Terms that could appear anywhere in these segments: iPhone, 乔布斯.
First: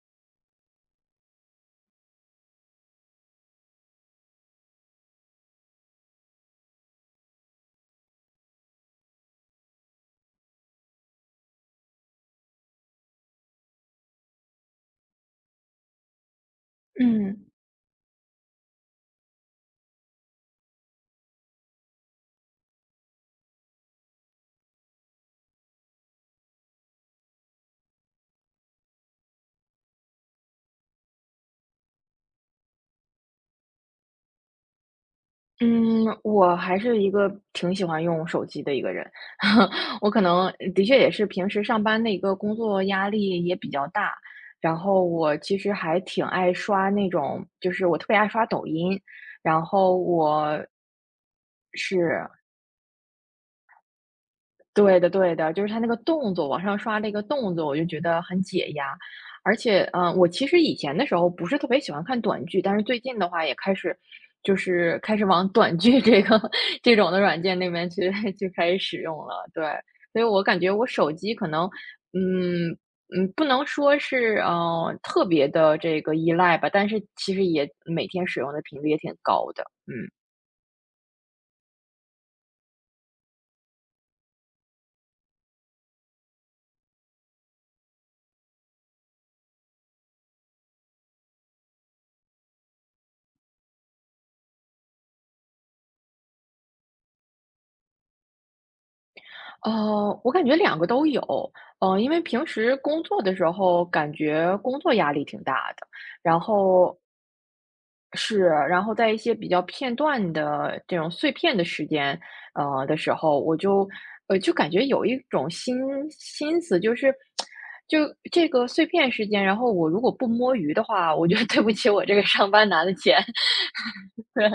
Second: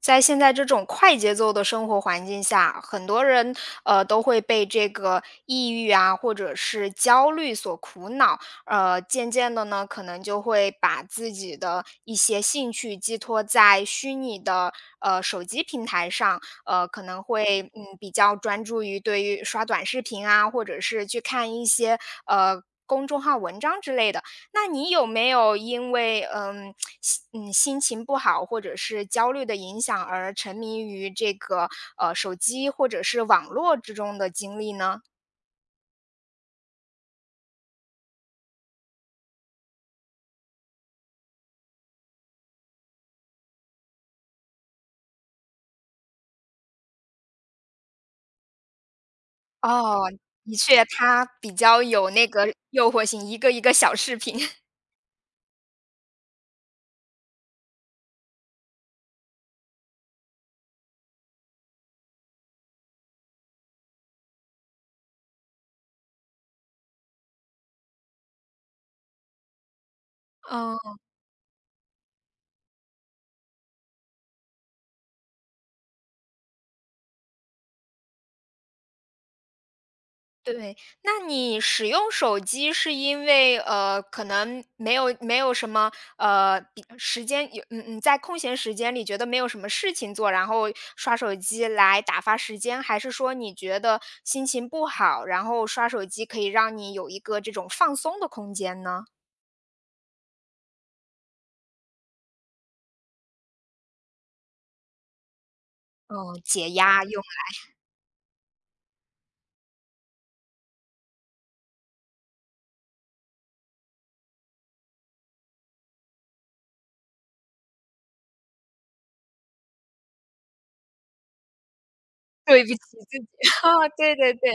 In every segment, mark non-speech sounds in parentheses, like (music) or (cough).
在现在这种快节奏的生活环境下，很多人都会被这个抑郁啊，或者是焦虑所苦恼。渐渐的呢，可能就会把自己的一些兴趣寄托在虚拟的手机平台上，可能嗯会比较专注于对于刷短视频啊，或者是去看一些公众号文章之类的。那你有没有因为心情不好或者是焦虑的影响而沉迷于这个手机或者是网络之中的经历呢？嗯，我还是一个挺喜欢用手机的一个人，(laughs) 我可能的确也是平时上班的一个工作压力也比较大，然后我其实还挺爱刷那种，就是我特别爱刷抖音，然后哦，的我。确，它比较有那是。个诱惑性，一个一个小视频。(laughs) 对的对的，就是他那个动作，往上刷那个动作，我就觉得很解压。而且，嗯，我其实以前的时候不是特别喜欢看短剧，但是最近的话也开始，就是开始往短剧这个 (laughs) 这种的软件那边去 (laughs) 去开始使用了。对，所以我感觉我嗯。手机可能，嗯不能说是特别的这个依赖吧，但是其实也每天使用的频率也挺高的。对，那你使用手机是因为，可能没有什么，呃，时间有嗯嗯，在空闲时间里觉得没有什么事情做，然后刷手机来打发时间，还是说你觉得心情不好，然后刷手机可以让你有一个这种放松的空间呢？我感觉两个都有，因为平时工作的时候，感觉工作压力挺大的，嗯，然解后压用。是，然后在一些比较片段的这种碎片的时间，的时候，我就，就感觉有一种心思，就是，就这个碎片时间，然后我如果不摸鱼的话，我觉得 (laughs) 对不起我这个上对班不起拿的钱，自己 (laughs)，啊，对对对，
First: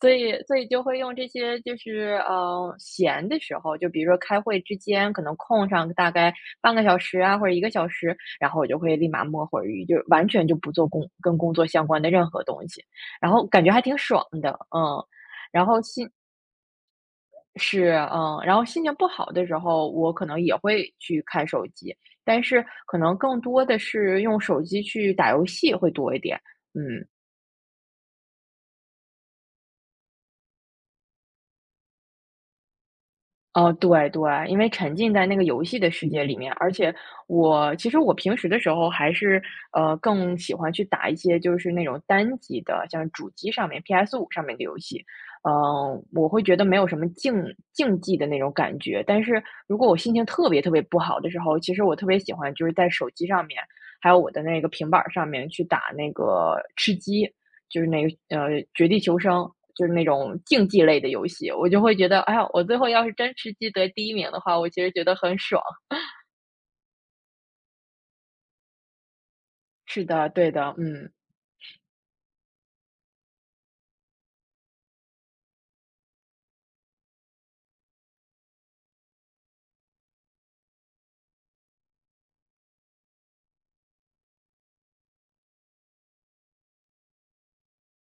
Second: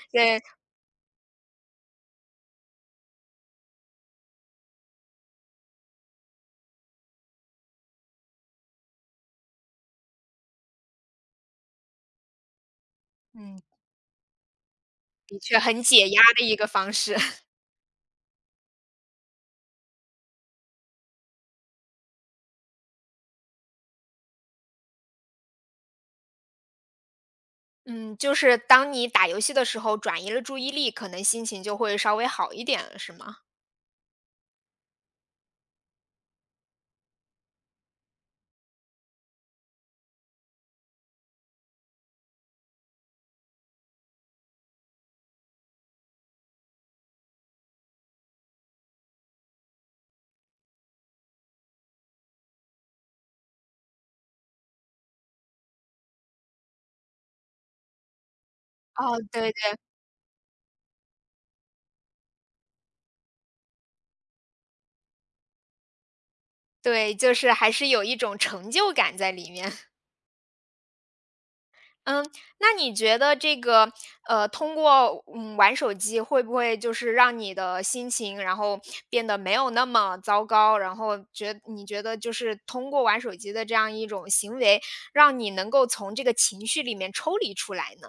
所以对。所以就会用这些就是，闲的时候，就比如说开会之间可能空上大概半个小时啊，或者1个小时，然后我就会立马摸会儿鱼，就完全就不做工跟工作相关的任何东西，然后嗯，感觉还挺爽的，嗯。的确然后很心解压的一个方式。是，嗯，然后心情不好的时候，我可能也会去看手机，但是可能更多的是用手机去打游戏会多一点，嗯。嗯，就是当你打游戏的时候转移了注意力，可能心情就会稍微好一点，是吗？哦，对对，因为沉浸在那个游戏的世界里面，而且我其实我平时的时候还是更喜欢去打一些就是那种单机的，像主机上面 PS5上面的游戏，嗯、我会觉得没有什么竞技的那种感觉。但是如果我心情特别特别不好的时候，其实我特别喜欢就是在手机上面，还有我的那个平板儿上面去打那个吃鸡，就是那个绝地求哦，对生，对就是那种竞技类的游戏，我就会觉得，哎呀，我最后要是真吃鸡得第一名的话，我其实觉得很爽。对。就是还是有一种成就感在里面。是 (laughs) 的，对的，嗯。嗯，那你觉得这个通过玩手机会不会就是让你的心情，然后变得没有那么糟糕？然后你觉得就是通过玩手机的这样一种行为，让你能够从这个情绪里面抽离出来呢？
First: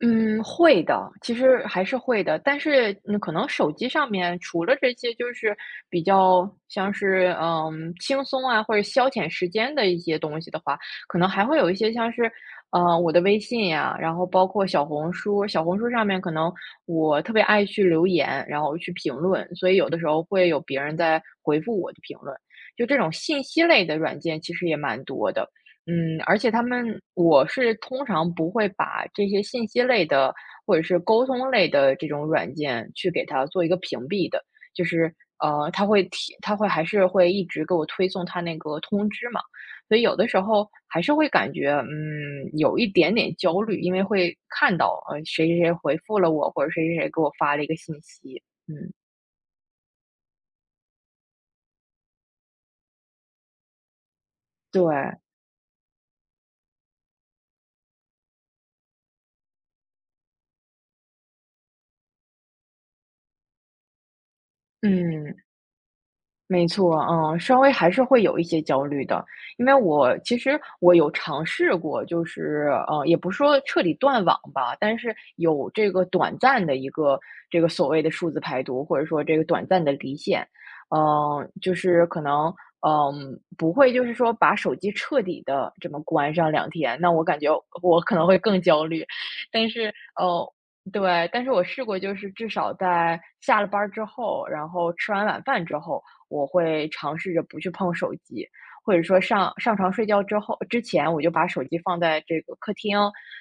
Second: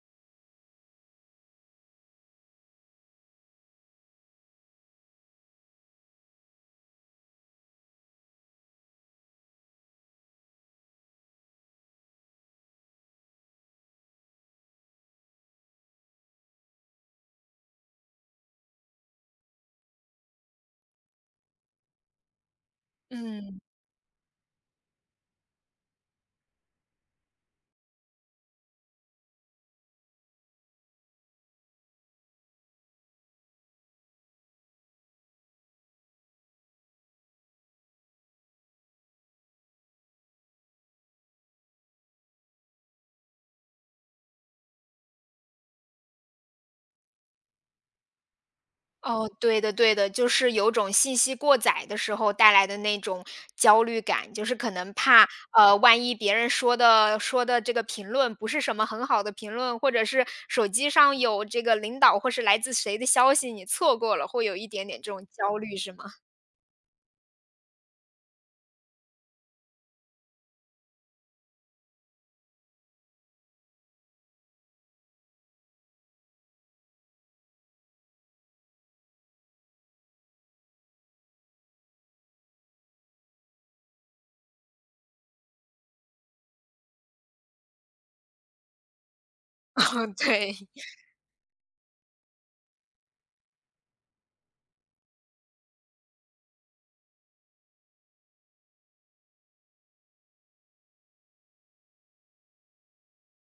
嗯，会的，其实还是会的。但是，嗯，可能手机上面除了这些，就是比较像是轻松啊，或者消遣时间的一些东西的话，可能还会有一些像是，我的微信呀，然后包括小红书，小红书上面可能我特别爱去留言，然后去评论，所以有的时候会有别人在回复我的评论。就这种信嗯。息类的软件，其实也蛮多的。嗯，而且他们我是通常不会把这些信息类的，或者是沟通类的这种软件去给它做一个屏蔽的，就是它会提，它会还是会一直给我推送它那个通知嘛，所以有的时候还是会感觉有一点点焦虑，因为会看到谁谁谁回复了我，或者谁谁谁给我发了一个信息，嗯，哦，对的对的，就是有种信息过载的时候带来的那种焦虑感，就是可对，能怕，万一别人说的这个评论不是什么很好的评论，或者是手机上有这个领导或是来自谁的消息，你错过了，会有一点点这种嗯。焦虑是吗？(laughs) 没错，嗯，稍微还是会有一些焦虑的，因为我其实我有尝试过，就是也不是说彻底断网吧，但是有这个短暂的一个这个所谓的数字排毒，或者说这个短暂的离线，就是可能不会就是说把手机彻底的这么关上2天，那我感觉我可能会更焦虑，但是嗯，呃，对，对，但是我试过，就是至少在下了班儿之后，然后吃完晚饭之后。我会尝试着不去碰手机，或者说上床睡觉之前，我就把手机放在这个客厅，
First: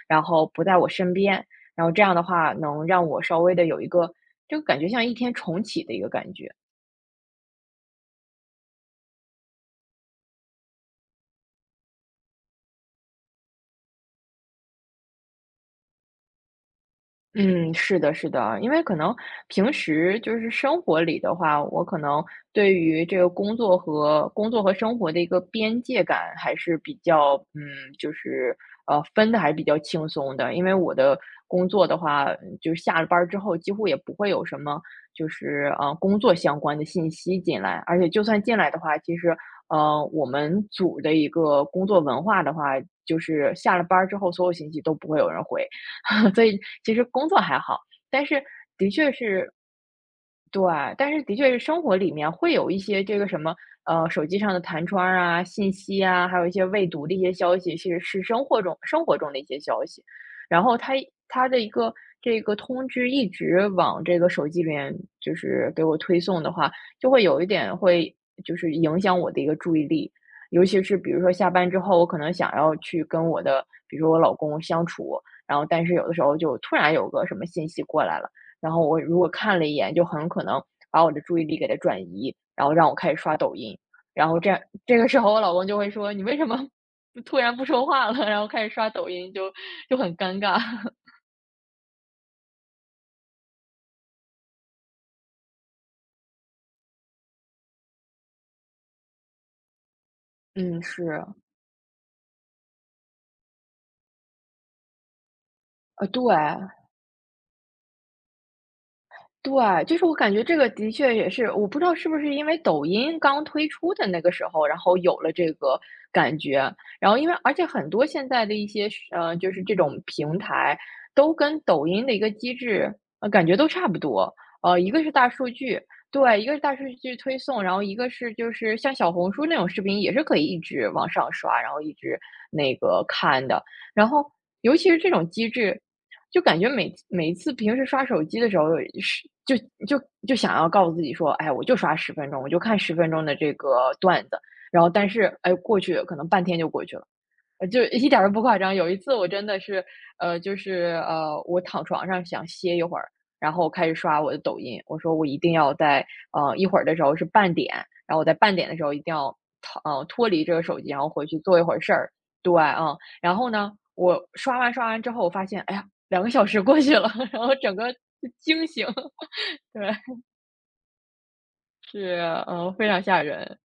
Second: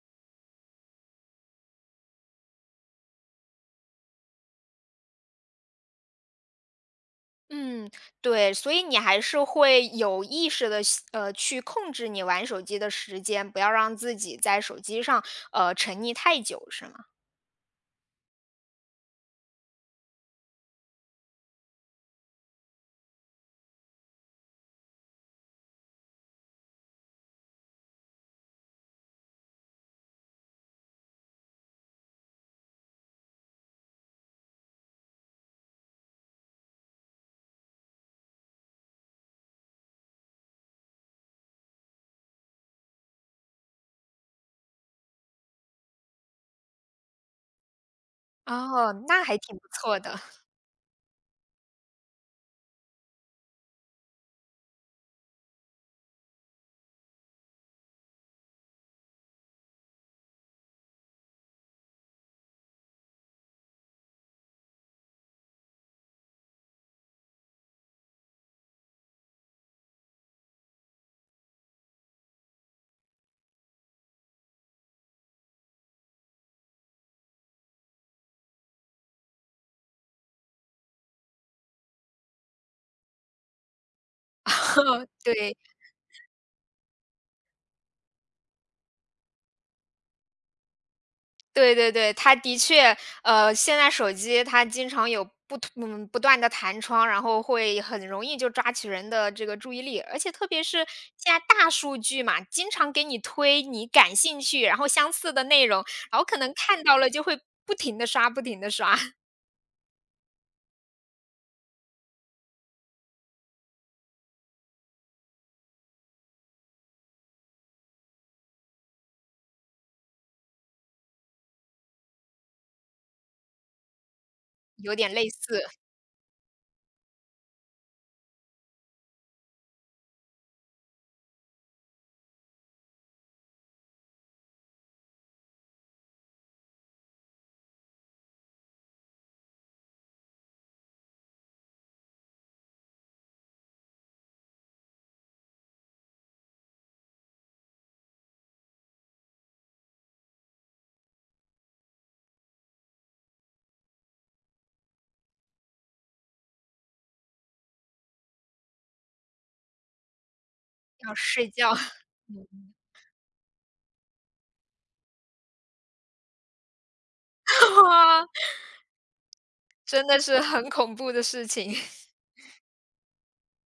然后不在我身边，然后这样的话能让我稍微的有一个就感觉像一天重启的一个感觉。嗯，对，所以你还是会有意识的去控制你玩手机的时间，不要让自己在手机上，沉溺太久是吗？嗯，是的，是的，因为可能平时就是生活里的话，我可能对于这个工作和生活的一个边界感还是比较，嗯，就是分的还是比较轻松的，因为我的工作的话，就是下了班儿之后几乎也不会有什么就是工作相关的信息进来，而且就算进来的话，其实我们组的一个工作文化的话，就是下了班儿之后所有信息都不会有人回。(laughs) 所以其实工作还好，但是的哦，确那还是挺不错的。对，但是的确是生活里面会有一些这个什么，手机上的弹窗儿啊、信息啊，还有一些未读的一些消息，其实是生活中的一些消息。然后它的一个这个通知一直往这个手机里面就是给我推送的话，就会有一点会就是影响我的一个注意力。尤其是比如说下班之后，我可能想要去跟我的，比如说我老公相处，然后但是有的时候就突然有个什么信息过来了。然后我如果看了一眼，就很可能把我的注意力给它转移，然后让我开始刷抖音。然后这样这个 (laughs) 时候我老对，公就会说："你为什么不突然不说话了？"然后开始刷抖音，就很尴尬。(laughs) 对对对，它的确，现在手机它经常有不同嗯，不断的弹窗，然后会很容易就抓取人的这个注意力。而且特别是嗯，是，现在大数据嘛，经常给你推你感兴趣，然后相似的内容，然对。后可能看到了就会不停的刷不停的刷。(laughs) 对，就是我感觉这个的确也是，我不知道是不是因为抖音刚推出的那个时候，然后有了这个感觉。然后因为而且很多现在的一些就是这种平台都跟抖音的一个机制，感觉都差不多。一有个是点大类数似。据，对，一个是大数据推送，然后一个是就是像小红书那种视频也是可以一直往上刷，然后一直那个看的。然后尤其是这种机制，就感觉每每一次平时刷手机的时候，是就想要告诉自己说，哎，我就刷十分钟，我就看十分钟的这个段子，然后但是哎，过去可能半天就过去了。就一点儿都不夸张。有一次我真的是，我躺床上想歇一会儿，然后开始刷我的抖音。我说我一定要在一会儿的时候是半点，然后我在半点的时候一定要脱离这个手机，然后要回去睡做一觉。会儿事儿。对，(laughs) 嗯，然后呢，我刷完之后，我发现，哎呀，2个小时过去了，(laughs) 然后整个就嗯，惊醒。(laughs) 对，真的是很恐怖的事情。是非常吓人。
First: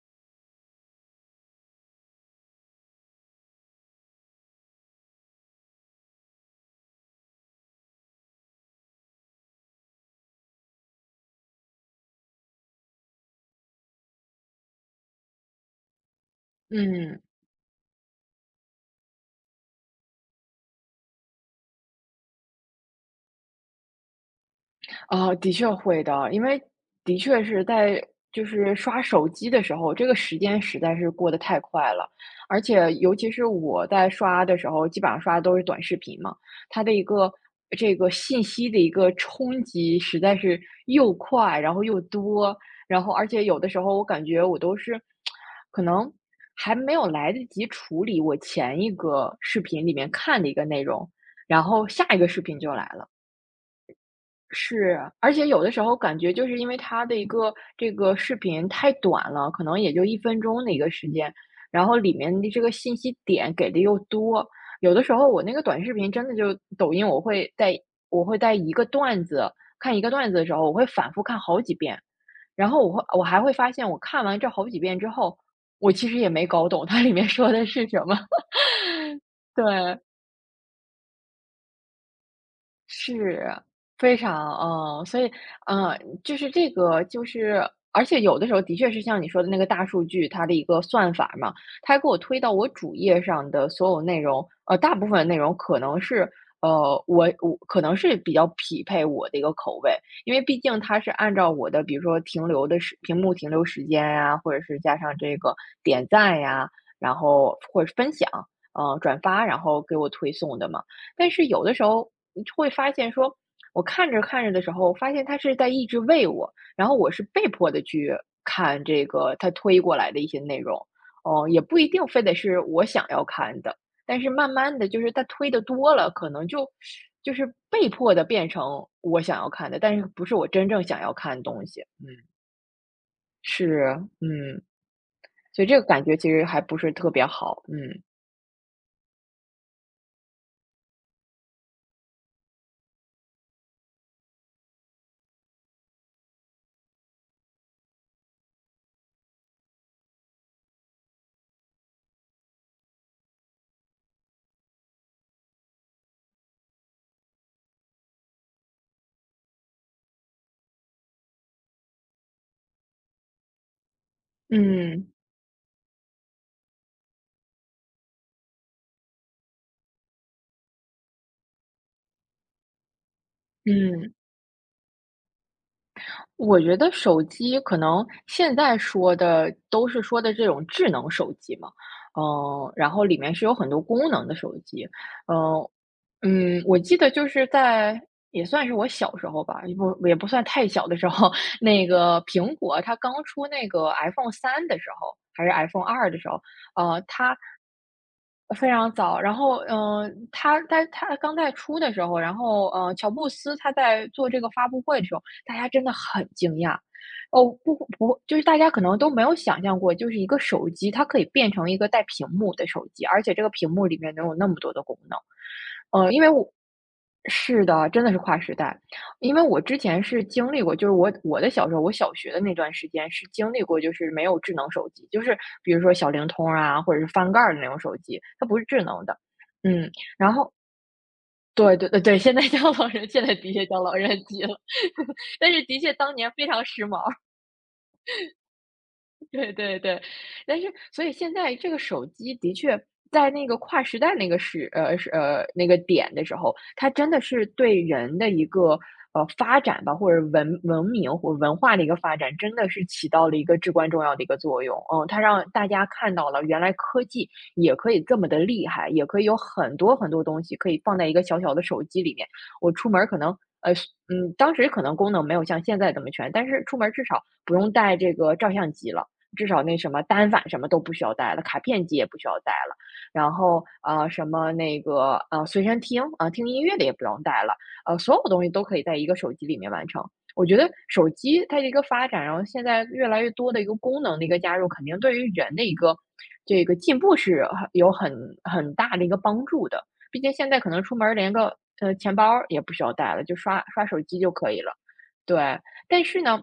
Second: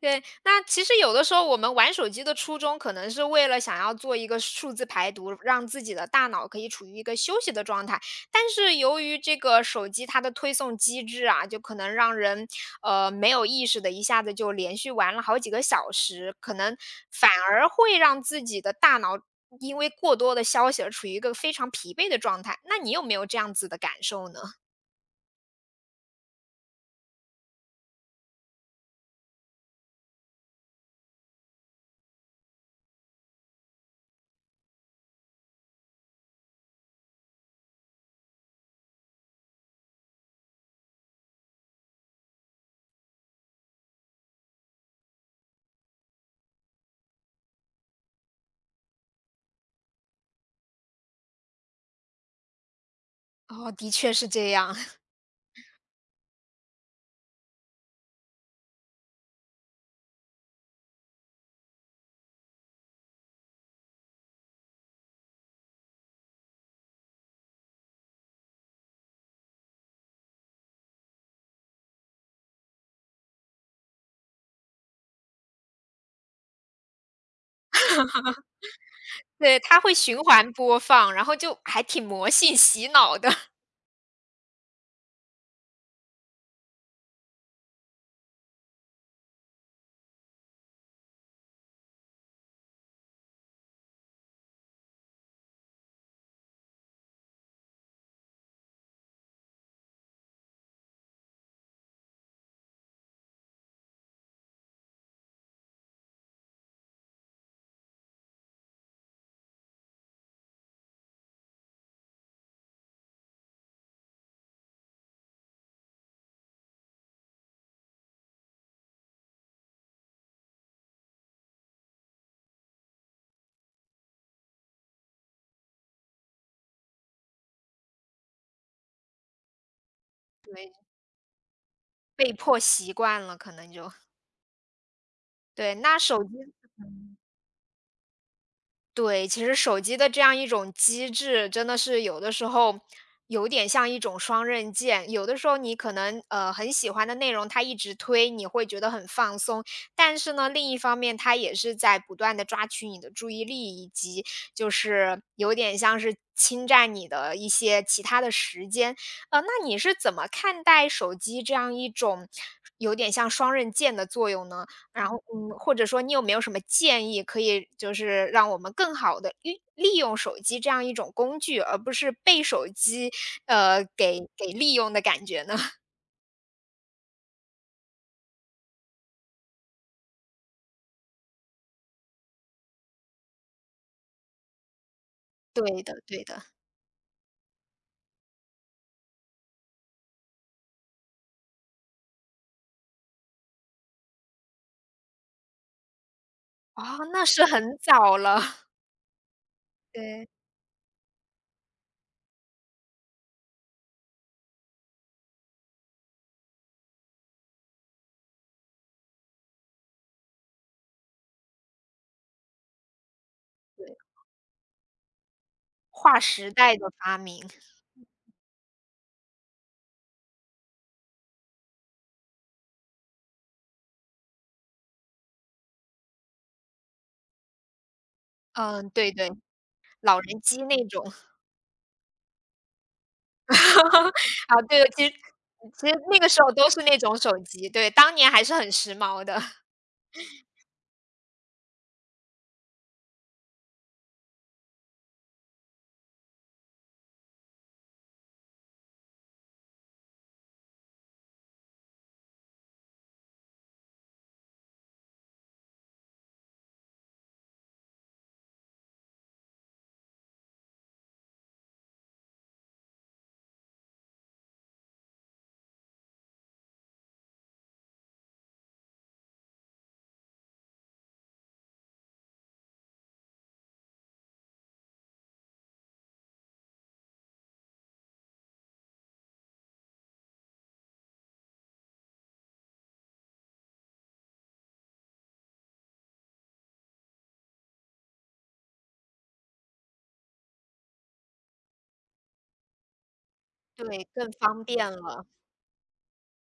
对，那其实有的时候我们玩手机的初衷，可能是为了想要做一个数字排毒，让自己的大脑可以处于一个休息的状态。但是由于这个手机它的推送机制啊，就可能让人没有意识的一下子就连续玩了好几个小时，可能嗯。反而会让自己的大脑因为过多的消息而处于一个非常疲惫的状态。那你有没有这样子的感受呢？啊，的确会的，因为的确是在就是刷手机的时候，这个时间实在是过得太快了，而且尤其是我在刷的时候，基本上刷的都是短视频嘛，它的一个这个信息的一个冲击实在是又快，然后又多，然后而且有的时候我感觉我都是可能还没有来得及处理我前一个视频里面看的一个内容，然后下一个视频就来了。哦，的确是这样。是，而且有的时候感觉就是因为它的一个这个视频太短了，可能也就一分钟的一个时间，然后里面的这个信息点给的又多，有的时候我那个短视频真的就抖音我会在一个看一个段子的时候，我会反复看好几遍，然后我还会发现我看完这好几遍之后，我其实也没搞懂它里面说的是什么，(laughs) 对，它会对。循环播放，然后就还挺魔性洗脑的。是，(laughs) 非常，嗯，所以，呃，就是而且有的时候的确是像你说的那个大数据，它的一个算法嘛，它给我推到我主页上的所有内容，大部分的内容可能是，我可能是比较匹配我的一个口味，因为毕竟它是按照我的比如说停留的时屏幕停留时间呀，或者是加上这个点赞呀，然后或者是分享，转发，然后给我推送的嘛。但是有的时候你会发现说，我看着看着的时候，发现它是在一直喂我，然后我是被迫的去看这个它推过来的一些内容，哦，也不一定非得是我想要看的，但是慢慢的就是它推的多了，可能就是被迫的变成我想要看的，但是不是我真对，正想要看的东西，嗯，被迫习惯了，可能是，就。嗯，所以对，这个那感觉手其机实还不是特嗯别好，对，其实手机的这样一种机制，真的是有的时候有点像一种双刃剑。有的时候你可能很喜欢的内容，它一直推，你会觉得很放松，但是呢，另一方面它也是在不断的抓取你的注意力，以及就是有点像是侵占你的一些其他的时间。呃，那你是怎么看待手机这样一种有点像双刃剑的作用呢？然嗯后，嗯，或者说你有没有什么建议，可以就是让我们更好的利用手机这样一种工具，而不是被手机，嗯。给利用的感觉呢？(laughs) 我觉得手机可能现在说的都是说的这种智能手机嘛，嗯，然后里面是有很多功能的手机，嗯对的对的。(laughs) 嗯，我记得就是在也算是我小时候吧，也不算太小的时候，(laughs) 那个苹果它刚出那个 iPhone 三的时候，还是 iPhone 二的时候，哦，那它是很早了。非 (laughs) 常早，然后，嗯，对他刚在出的时候，然后，嗯，乔布斯他在做这个发布会的时候，大家真的很惊讶。哦，不，就是大家可能都没有想象过，就是一个手机，它可以变成一个带屏幕的手机，而且这个屏幕里对。面能有那么多的功能。呃，因划为我时代的发明。是的，真的是跨时代。因为我之前是经历过，就是我小时候，我小学的那段时间是经历过，就是没有智能手机，就是比如说小灵通啊，或者是翻盖儿的那种手机，它不是智嗯，能对的。对，嗯，老然人后机那种。对，现在叫现在的确叫老 (laughs) 人机啊，了，对，其实 (laughs) 但是的其确实当那个年时非候常都时是那髦。种手机，对，当年还是很时髦 (laughs) 的。对 (laughs) 对对，但是所以现在这个手机的确在那个跨时代那个那个点的时候，它真的是对人的一个发展吧，或者文明或文化的一个发展，真的是起到了一个至关重要的一个作用。嗯，它让大家看到了原来科技也可以这么的厉害，也可以有很多很多东西可以放在一个小小的手机里面。我出门儿可能。当时可能功能没有像现在这么全，但是出门儿至少不用带这个照相机了。至少那什么单反什么都不需要带了，卡片机也不需要带了，然后什么那个随身听啊、听音乐的也不用带了，所有东西都可以在一个手机里面完成。我觉得手机它的一个发展，然后现在越来越多的一个功能的一个加入，肯定对于人的一个这个进步是很有很很大的一个帮助的。毕竟现在可能出门连个钱包也不需要带了，就刷刷手对，机就更可以方了。便了，对，但是呢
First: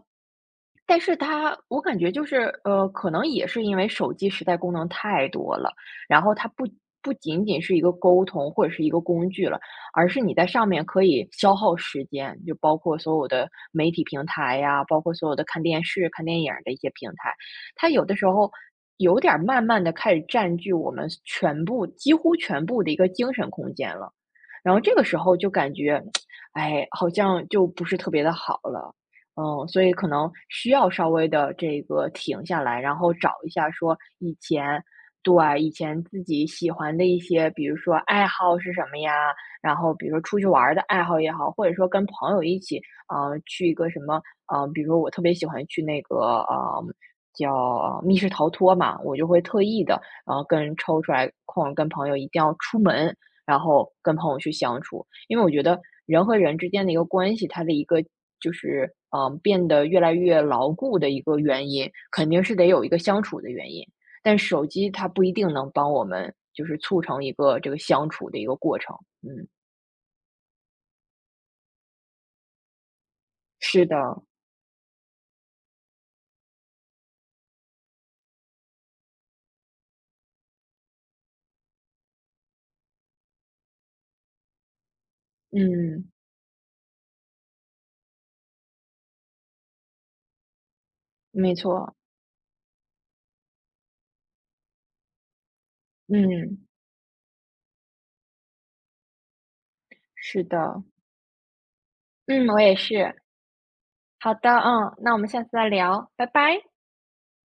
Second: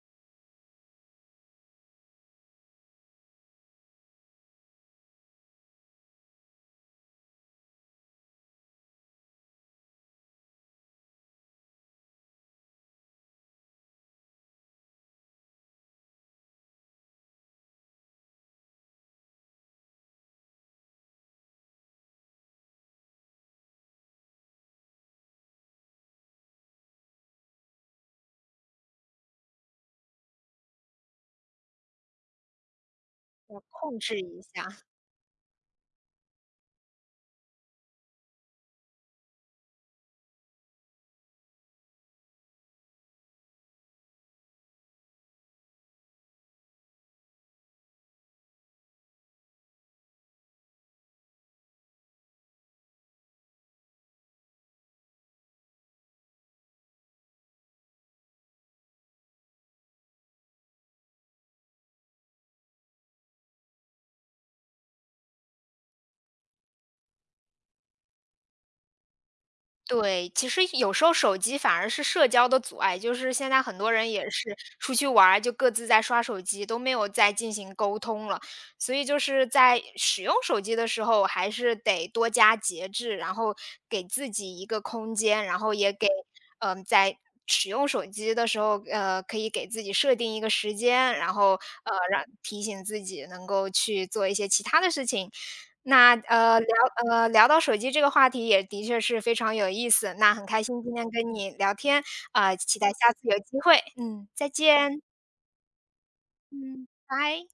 它我感觉就是，可能也是因为手机时代功能太多了，然后它不不仅仅是一个沟通或者是一个工具了，而是你在上面可以消耗时间，就包括所有的媒体平台呀，包括所有的看电视、看电影儿的一些平台，它有的时候有点儿慢慢的开始占据我们全部几乎全部的一个精神空间了。然后这个时候就感觉，哎，好像就不是特别的好了。嗯，所以可能需要稍微的这个停下来，然后找一要下说控制一下。对，以前自己喜欢的一些，比如说爱好是什么呀，然后比如说出去玩儿的爱好也好，或者说跟朋友一起，去一个什么，比如说我特别喜欢去那个，叫，密室逃脱嘛，我就会特意的然后跟抽出来空儿跟朋友一定要出门，然后跟朋友去相处。因为我觉得人和人之间的一个关系，它的一个就是变得越来越牢固的一个原因，肯定是得有一个相处的原因。但手机它不一定能帮我们就是促成一个这个相处的一个过程。嗯，对，其实有时候手机反而是社交的阻碍，就是现在很是多的，人也是出去玩儿，就各自在刷手机，都没有再进行沟通了。所以就是在使用手机的时候，还是得多加节制，然后给自己一个空间，然后也给嗯，在使用手机的时候，可以给自己设定一个时间，然后没呃，错，让提醒自己能够去做一些其他的事情，那嗯，聊到手机这个话题也的确是非常有意思，那是很开心的，今天跟你聊天，嗯，啊、我也期待下是。次有机会，嗯，好的，再嗯，见，那我们下次再聊，拜拜。嗯，拜。